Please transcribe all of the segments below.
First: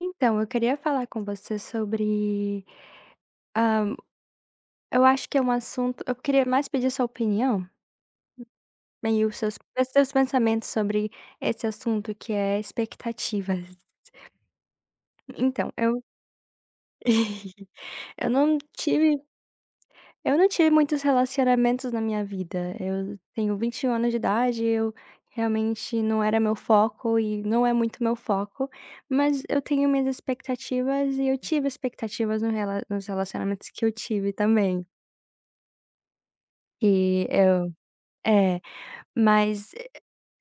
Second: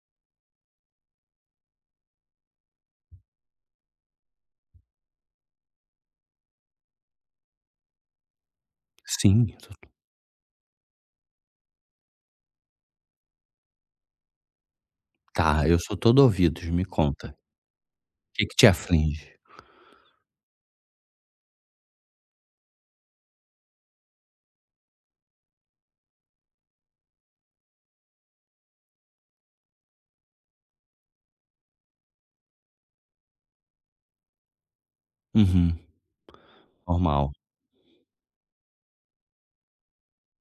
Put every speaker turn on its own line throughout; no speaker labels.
Então, eu queria falar com você sobre, hã, eu acho que é um assunto eu queria mais pedir sua opinião, né, e os
Sim,
seus
tu
os seus pensamentos sobre esse assunto, que é expectativas.
tá,
Então,
eu sou
eu
todo ouvidos, me conta.
eu
O que que
não
te
tive
aflige?
eu não tive muitos relacionamentos na minha vida. Eu tenho 21 anos de idade, eu realmente não era meu foco e não é muito meu foco, mas eu tenho minhas expectativas e eu tive expectativas no rela nos relacionamentos que eu tive também.
Uhum,
Que
normal.
eu é, mas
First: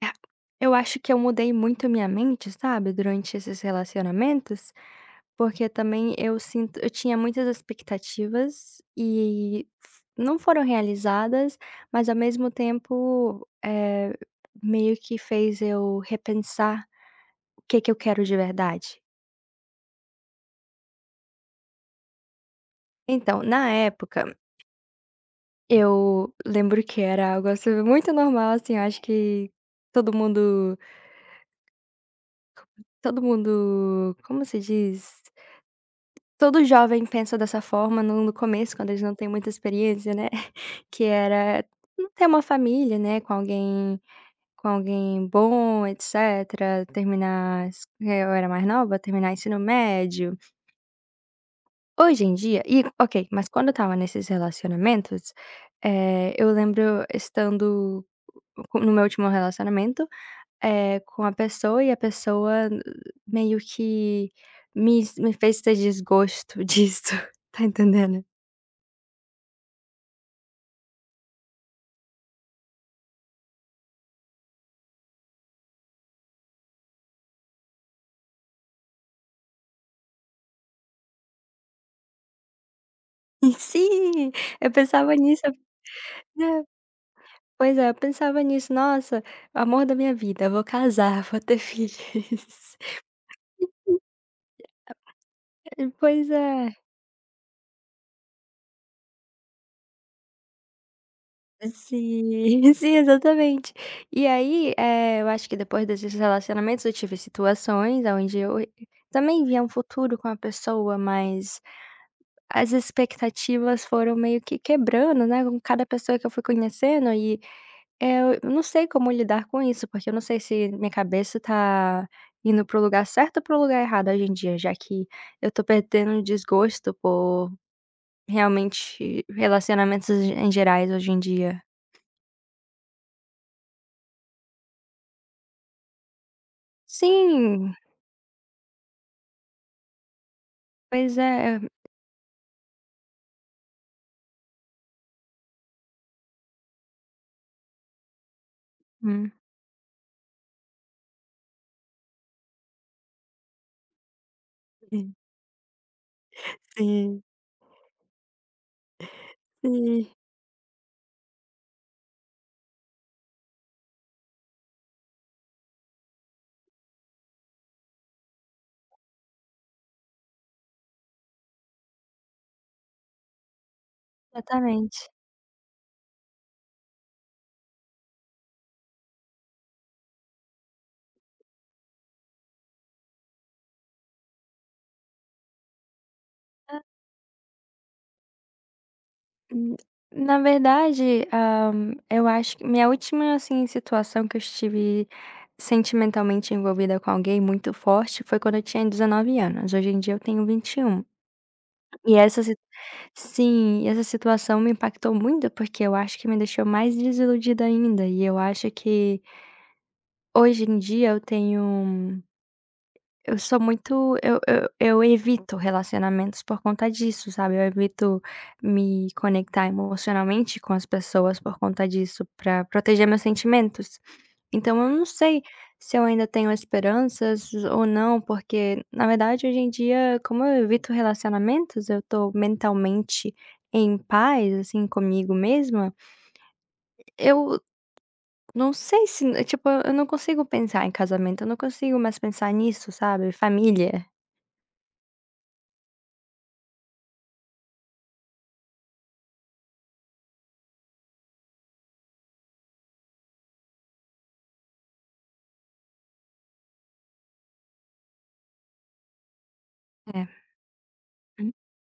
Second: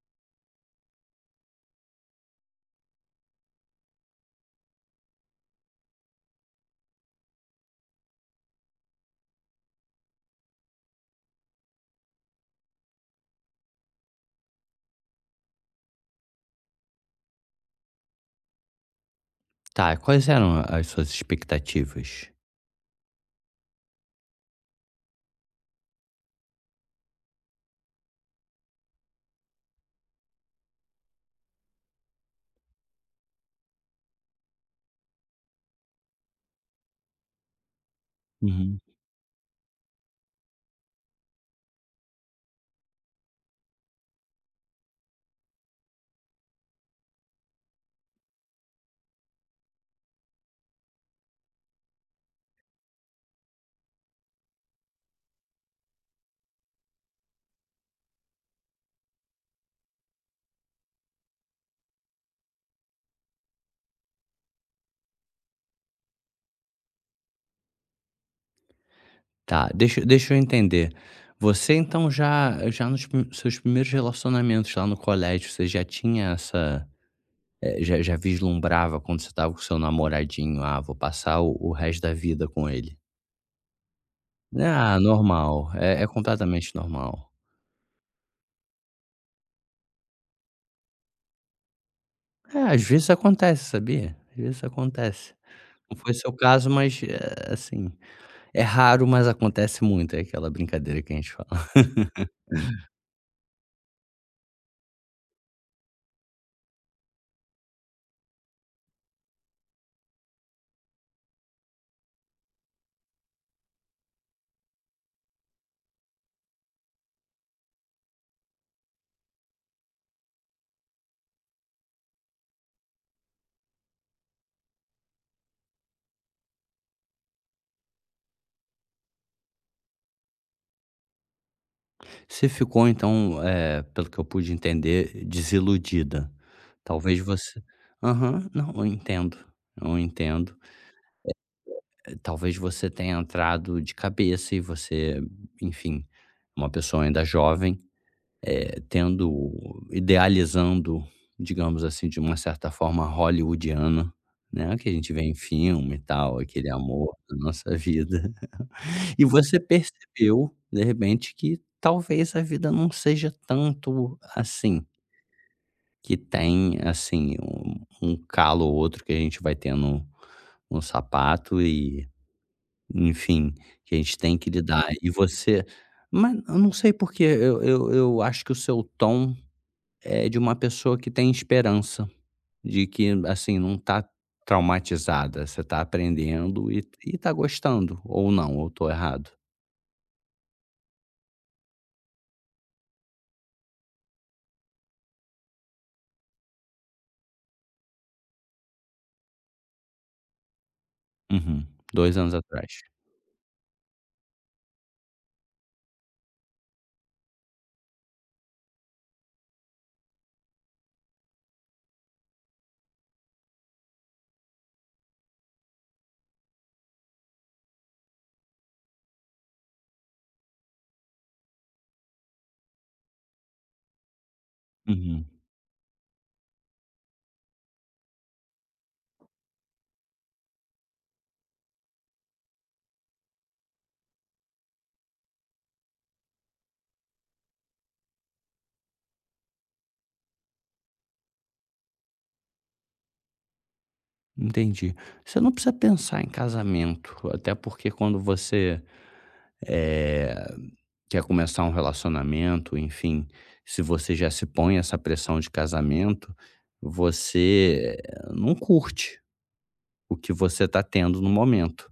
ah, eu acho que eu mudei muito a minha mente, sabe, durante esses relacionamentos, porque também eu sinto eu tinha muitas expectativas e f não foram realizadas, mas ao mesmo tempo, meio que fez eu repensar o que que eu quero de verdade.
Tá, quais eram as suas expectativas?
Então, na época, eu lembro que era algo, assim, muito normal, assim, eu acho que todo mundo todo mundo, como se diz? Todo jovem pensa dessa forma no começo,
Uhum.
quando eles não têm muita experiência, né, que era não ter uma família, né, com alguém bom, etcétera, eu era mais nova, terminar ensino médio. Hoje em dia e ok, mas quando eu estava nesses relacionamentos, eu lembro estando co no meu último relacionamento, com a pessoa, e a pessoa meio que me fez ter desgosto disso. Tá entendendo?
Tá, deixa eu entender, você então já nos pri seus primeiros relacionamentos lá no colégio, você já tinha essa, já vislumbrava quando você estava com seu namoradinho: "Ah, vou passar o resto da vida com ele"?
Sim, eu
Ah,
pensava nisso,
normal, é
né,
completamente normal.
pois é, eu pensava nisso: "Nossa, amor da minha vida, eu vou casar, vou ter
É,
filhos".
às vezes acontece, sabia? Às vezes acontece. Não foi
Pois
seu caso,
é.
mas, assim, é raro, mas acontece muito, é aquela brincadeira que a gente fala.
Sim, sim, exatamente. E aí, eu acho que depois desses relacionamentos eu tive situações onde eu também via um futuro com a pessoa, mas as expectativas foram meio que quebrando, né, com cada pessoa que eu fui conhecendo e é, eu não sei como lidar com isso, porque eu não sei se minha cabeça tá indo para o lugar certo ou para o lugar errado hoje em dia, já que eu tô perdendo desgosto por realmente relacionamentos em gerais hoje em dia.
Você ficou então, pelo que eu pude entender, desiludida. Talvez você
Sim,
aham, não, eu entendo, eu entendo.
pois é.
Talvez você tenha entrado de cabeça e você, enfim, uma pessoa ainda jovem,
Hum.
tendo idealizando, digamos assim, de uma certa forma hollywoodiana, né, que a gente vê em filme e tal, aquele amor
Sim,
da nossa vida. E você
sim.
percebeu, de repente, que talvez a vida não seja tanto assim, que tem, assim, um calo ou outro que a gente vai ter no no sapato e, enfim, que a gente tem que lidar.
Exatamente.
E você mas eu não sei porque eu acho que o seu tom é de uma pessoa que tem esperança, de que, assim, não tá traumatizada, você tá aprendendo e tá gostando, ou não, ou tô errado?
Hum, na verdade, eu acho que minha última, assim, situação que eu estive sentimentalmente envolvida com alguém muito forte foi quando eu tinha 19 anos. Hoje em dia eu tenho 21.
Uhum,
E
2
um. E
anos
essa si
atrás.
Sim, e essa situação me impactou muito, porque eu acho que me deixou mais desiludida ainda. E eu acho que hoje em dia eu tenho eu sou muito eu evito relacionamentos por conta disso, sabe, eu evito me conectar emocionalmente com as pessoas por conta disso, pra proteger meus sentimentos. Então eu não
Uhum,
sei se eu ainda tenho esperanças ou não, porque na verdade hoje em dia, como eu evito relacionamentos, eu tô mentalmente em paz, assim, comigo mesma. Eu não sei, se tipo, eu não consigo pensar em casamento, eu não consigo mais pensar nisso, sabe, família.
entendi. Você não precisa pensar em casamento, até porque quando você, eh, quer começar um relacionamento, enfim, se você já se põe essa pressão de casamento, você não curte o
É.
que você está tendo no momento,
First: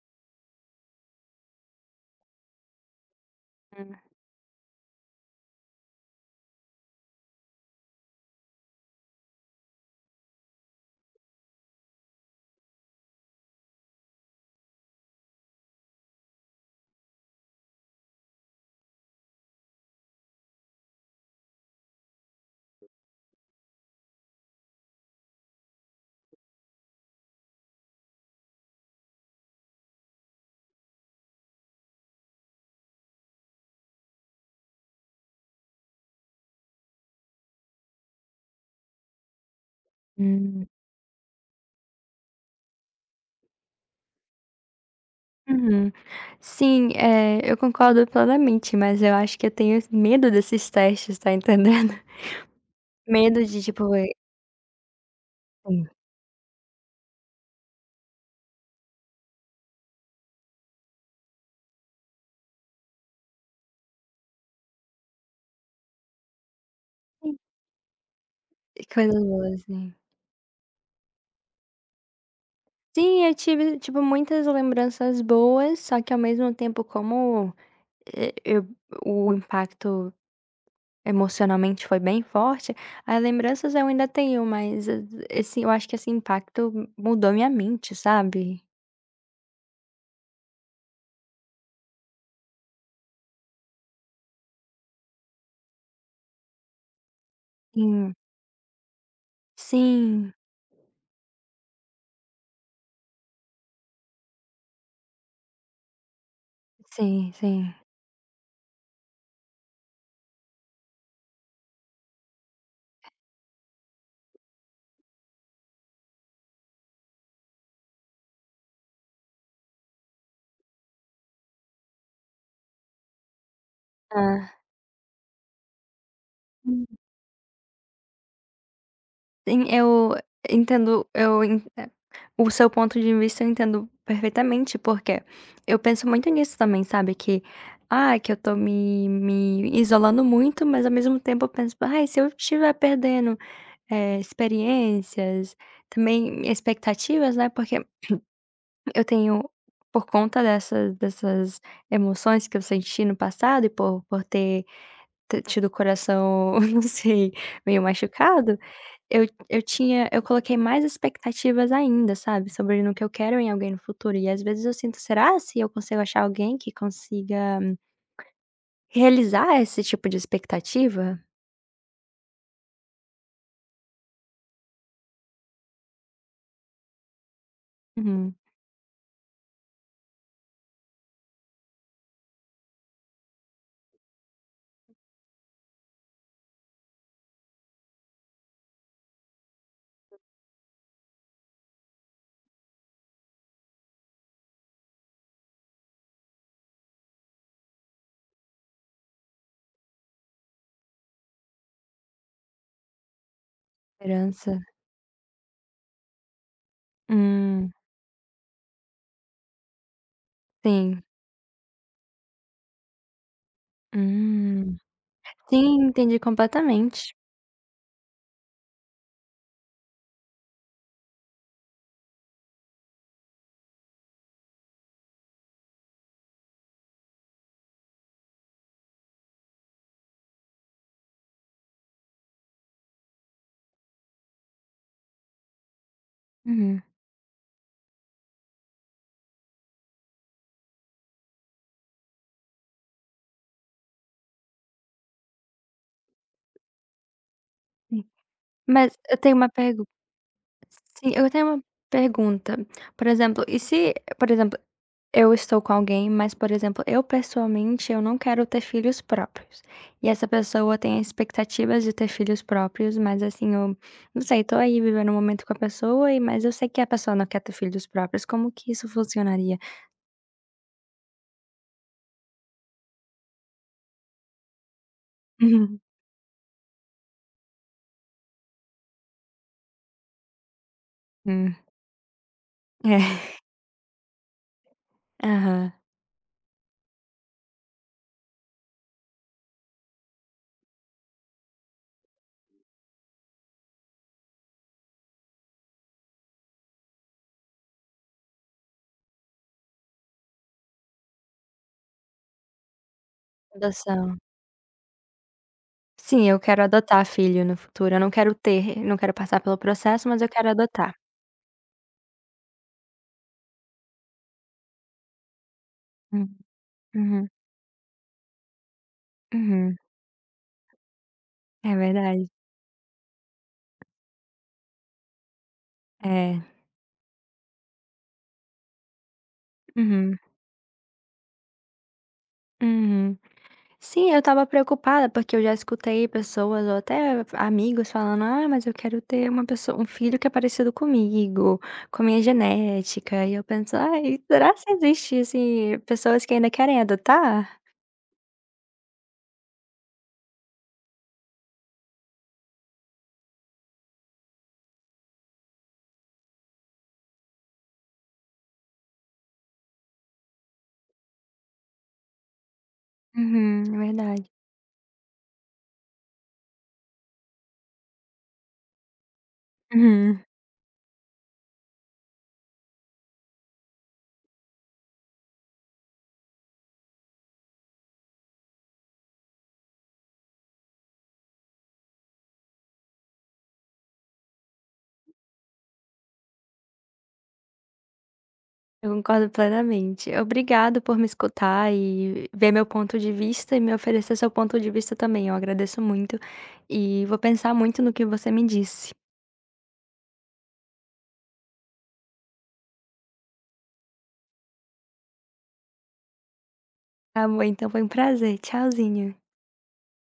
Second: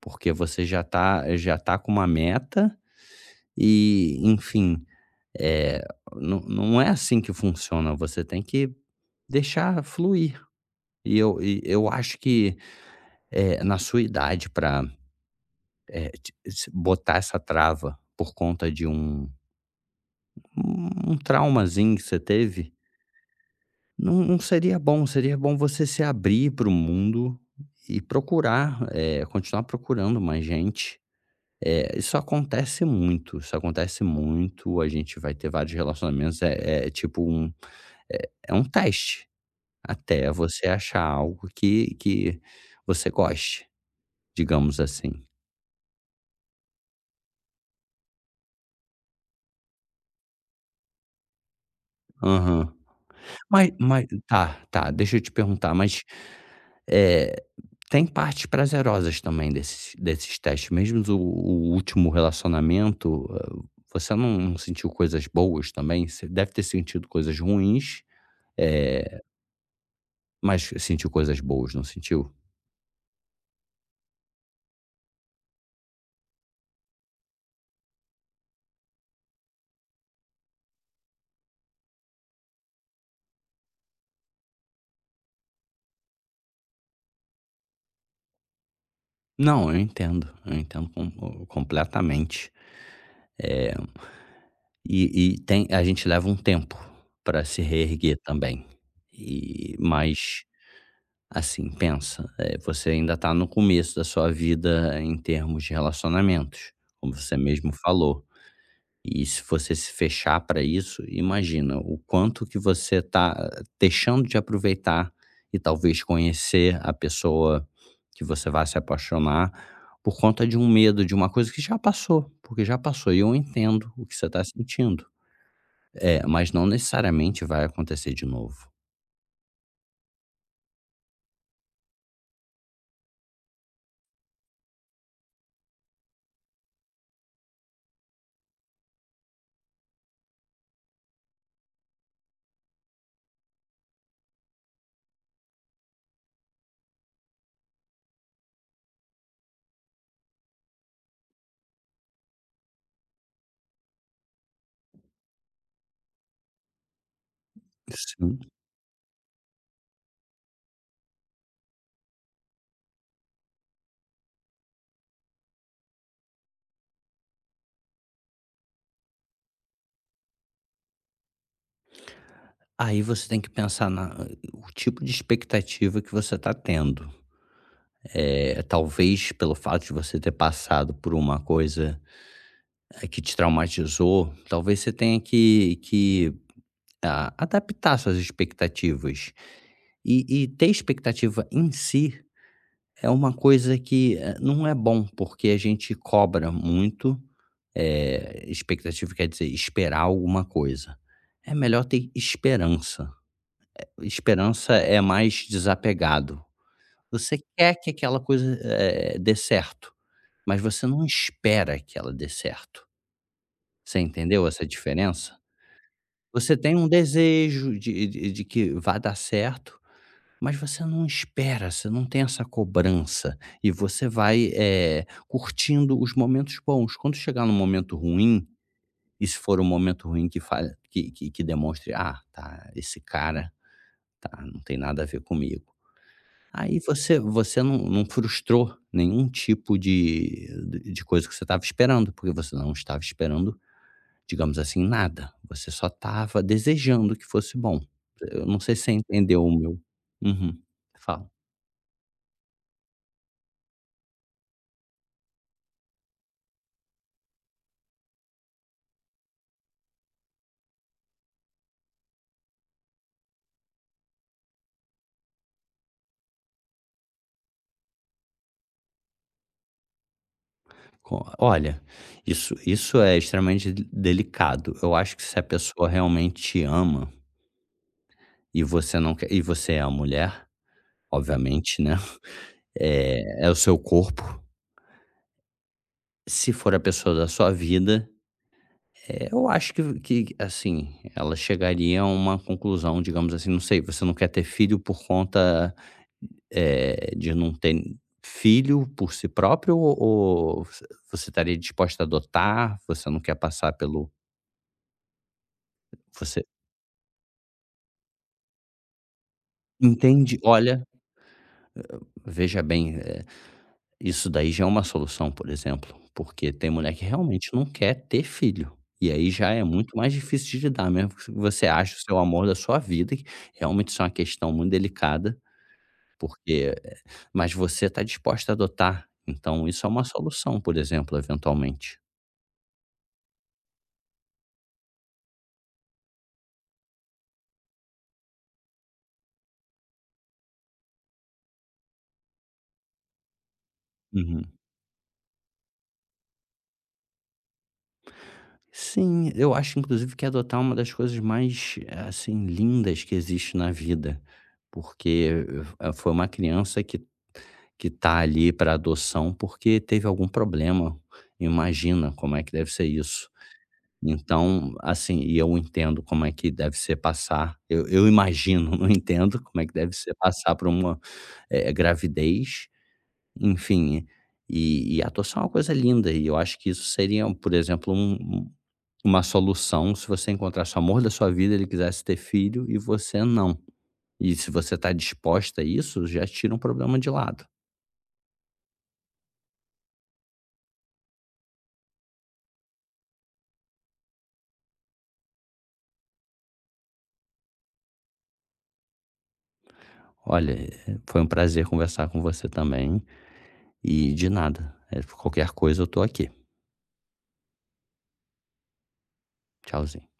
porque você já tá com uma meta
Hum.
e, enfim, eh, não não é assim que funciona, você tem que deixar fluir. E eu acho que na sua idade para botar essa trava por conta de um traumazinho que você teve, não não seria bom. Seria bom você se abrir para o mundo e procurar, continuar procurando mais gente. Isso acontece muito, isso acontece muito. A gente vai ter vários relacionamentos, é tipo um é um teste até
Hum,
você achar algo que você goste, digamos assim.
uhum. Sim, é, eu concordo plenamente, mas eu acho que eu tenho medo desses testes, tá entendendo?
Aham.
Medo de
Mas
tipo,
mas tá, tá, deixa eu te perguntar,
sim,
mas, eh, tem partes prazerosas também desses testes, mesmo o último relacionamento, hã, você não não sentiu coisas boas também? Você deve ter sentido coisas ruins, eh,
coisas boas, assim,
mas sentiu coisas boas, não sentiu?
sim, eu tive, tipo, muitas lembranças boas, só que ao mesmo tempo como e eu o impacto emocionalmente foi bem forte, as lembranças eu ainda tenho, mas e esse, eu acho que esse impacto mudou minha mente, sabe.
Não, eu entendo com completamente. Eh, e e tem a gente leva um tempo para se
Sim,
reerguer também, e
sim,
mas assim, pensa, você ainda está no começo da sua vida em termos de relacionamentos, como
sim,
você mesmo
sim.
falou. E se você se fechar para isso, imagina o quanto que você está deixando de aproveitar e talvez conhecer a pessoa que você vai se apaixonar por conta de um medo, de uma coisa que já passou, porque já passou e eu entendo o que você está
Hã.
sentindo. É, mas não necessariamente vai acontecer de novo.
Sim, eu entendo, eu en o seu ponto de vista eu entendo perfeitamente, porque eu penso muito nisso também, sabe, que, ah, que eu tô me isolando muito, mas ao mesmo tempo eu penso: "Ai, se eu estiver perdendo experiências, também expectativas, né, porque eu tenho, por conta dessas emoções que eu senti no passado e por ter t tido o coração, não sei, meio
Sim.
machucado, eu tinha, eu coloquei mais expectativas ainda, sabe, sobre no que eu quero em alguém no futuro e às vezes eu sinto: Será se eu consigo achar alguém que consiga realizar esse tipo de expectativa?"
Aí você tem que pensar na o tipo de expectativa que você está tendo.
Uhum.
É talvez pelo fato de você ter passado por uma coisa, que te traumatizou, talvez você tenha que a adaptar suas expectativas. E ter expectativa em si é uma coisa que, não é bom, porque a gente cobra muito, expectativa quer dizer esperar alguma coisa. É melhor ter esperança.
Esperança.
Esperança é mais desapegado. Você
Hum,
quer que aquela coisa, dê certo, mas você
sim.
não espera que ela dê certo. Você entendeu essa
Hum.
diferença?
Sim, entendi
Você tem um
completamente.
desejo de que vá dar certo, mas você não espera, você não tem essa cobrança e você vai, curtindo os momentos bons. Quando chegar no momento ruim, e se for um momento ruim que fale que demonstre: "Ah, tá, esse cara, tá, não tem nada a ver comigo". Aí
Uhum.
você não não frustrou nenhum tipo de coisa que você estava esperando, porque você não estava esperando, digamos assim, nada. Você só estava desejando que fosse bom. Eu não sei se você
Mas eu tenho
entendeu
uma
o meu
pergunta.
uhum.
Sim,
Fala.
eu tenho uma pergunta. Por exemplo, e se, por exemplo, eu estou com alguém, mas, por exemplo, eu pessoalmente eu não quero ter filhos próprios. E essa pessoa tem expectativas de ter filhos próprios, mas assim, eu não sei, tô aí vivendo um momento com a pessoa e, mas eu sei que a pessoa não quer ter filhos próprios, como que isso funcionaria?
Co olha, isso é extremamente de delicado. Eu acho que se a
Uhum.
pessoa realmente te ama e você não quer e você é a mulher,
Hum,
obviamente, né,
é.
é o seu corpo.
Aham.
Se for a pessoa da sua vida, é, eu acho que, assim, ela chegaria a uma conclusão, digamos assim, não sei, você não quer ter filho por conta, de não ter filho por si próprio ou você estaria disposta a adotar? Você não quer passar pelo
Adoção. Sim, eu
você
quero adotar filho no futuro, eu não quero ter, não quero passar pelo processo, mas eu
entende?
quero
Olha,
adotar.
veja bem, isso daí já é uma solução, por exemplo,
Hum,
porque tem mulher que
uhum,
realmente não quer ter filho, e aí já é
uhum,
muito mais difícil de lidar, mesmo que você
é
ache o seu
verdade.
amor da sua vida, que realmente isso é uma questão muito delicada,
É,
porque mas você está disposta a adotar, então isso é uma
uhum,
solução, por exemplo, eventualmente.
uhum. Sim, eu estava preocupada, porque eu já escutei pessoas ou até amigos falando: "Ah, mas eu quero ter uma pessoa, um filho que é parecido comigo, com a minha genética", e eu penso: "Ai,
Uhum.
será que existe, assim, pessoas que ainda querem adotar?".
Sim, eu acho inclusive que adotar é uma das coisas mais, assim, lindas que existe na vida, porque, foi uma criança que tá ali para adoção porque teve algum problema, imagina como é que deve ser isso.
Uhum, é verdade.
Então, assim, e eu entendo como é que deve ser passar eu imagino, não entendo como é que deve ser
Uhum.
passar por uma, gravidez enfim, e a atuação é uma coisa linda e eu acho que isso seria, por exemplo, um uma solução se você encontrasse o amor da sua vida, ele quisesse ter filho e você não. E se você está disposta a isso, já tira um problema de lado.
Eu concordo plenamente. Obrigado por me escutar e ver meu ponto de vista e me oferecer seu ponto de vista também. Eu agradeço muito e vou pensar muito no que você me disse.
Olha, foi um prazer conversar com você também e de nada, qualquer coisa eu estou aqui.
Tá bom, então foi um prazer. Tchauzinho.
Tchauzinho.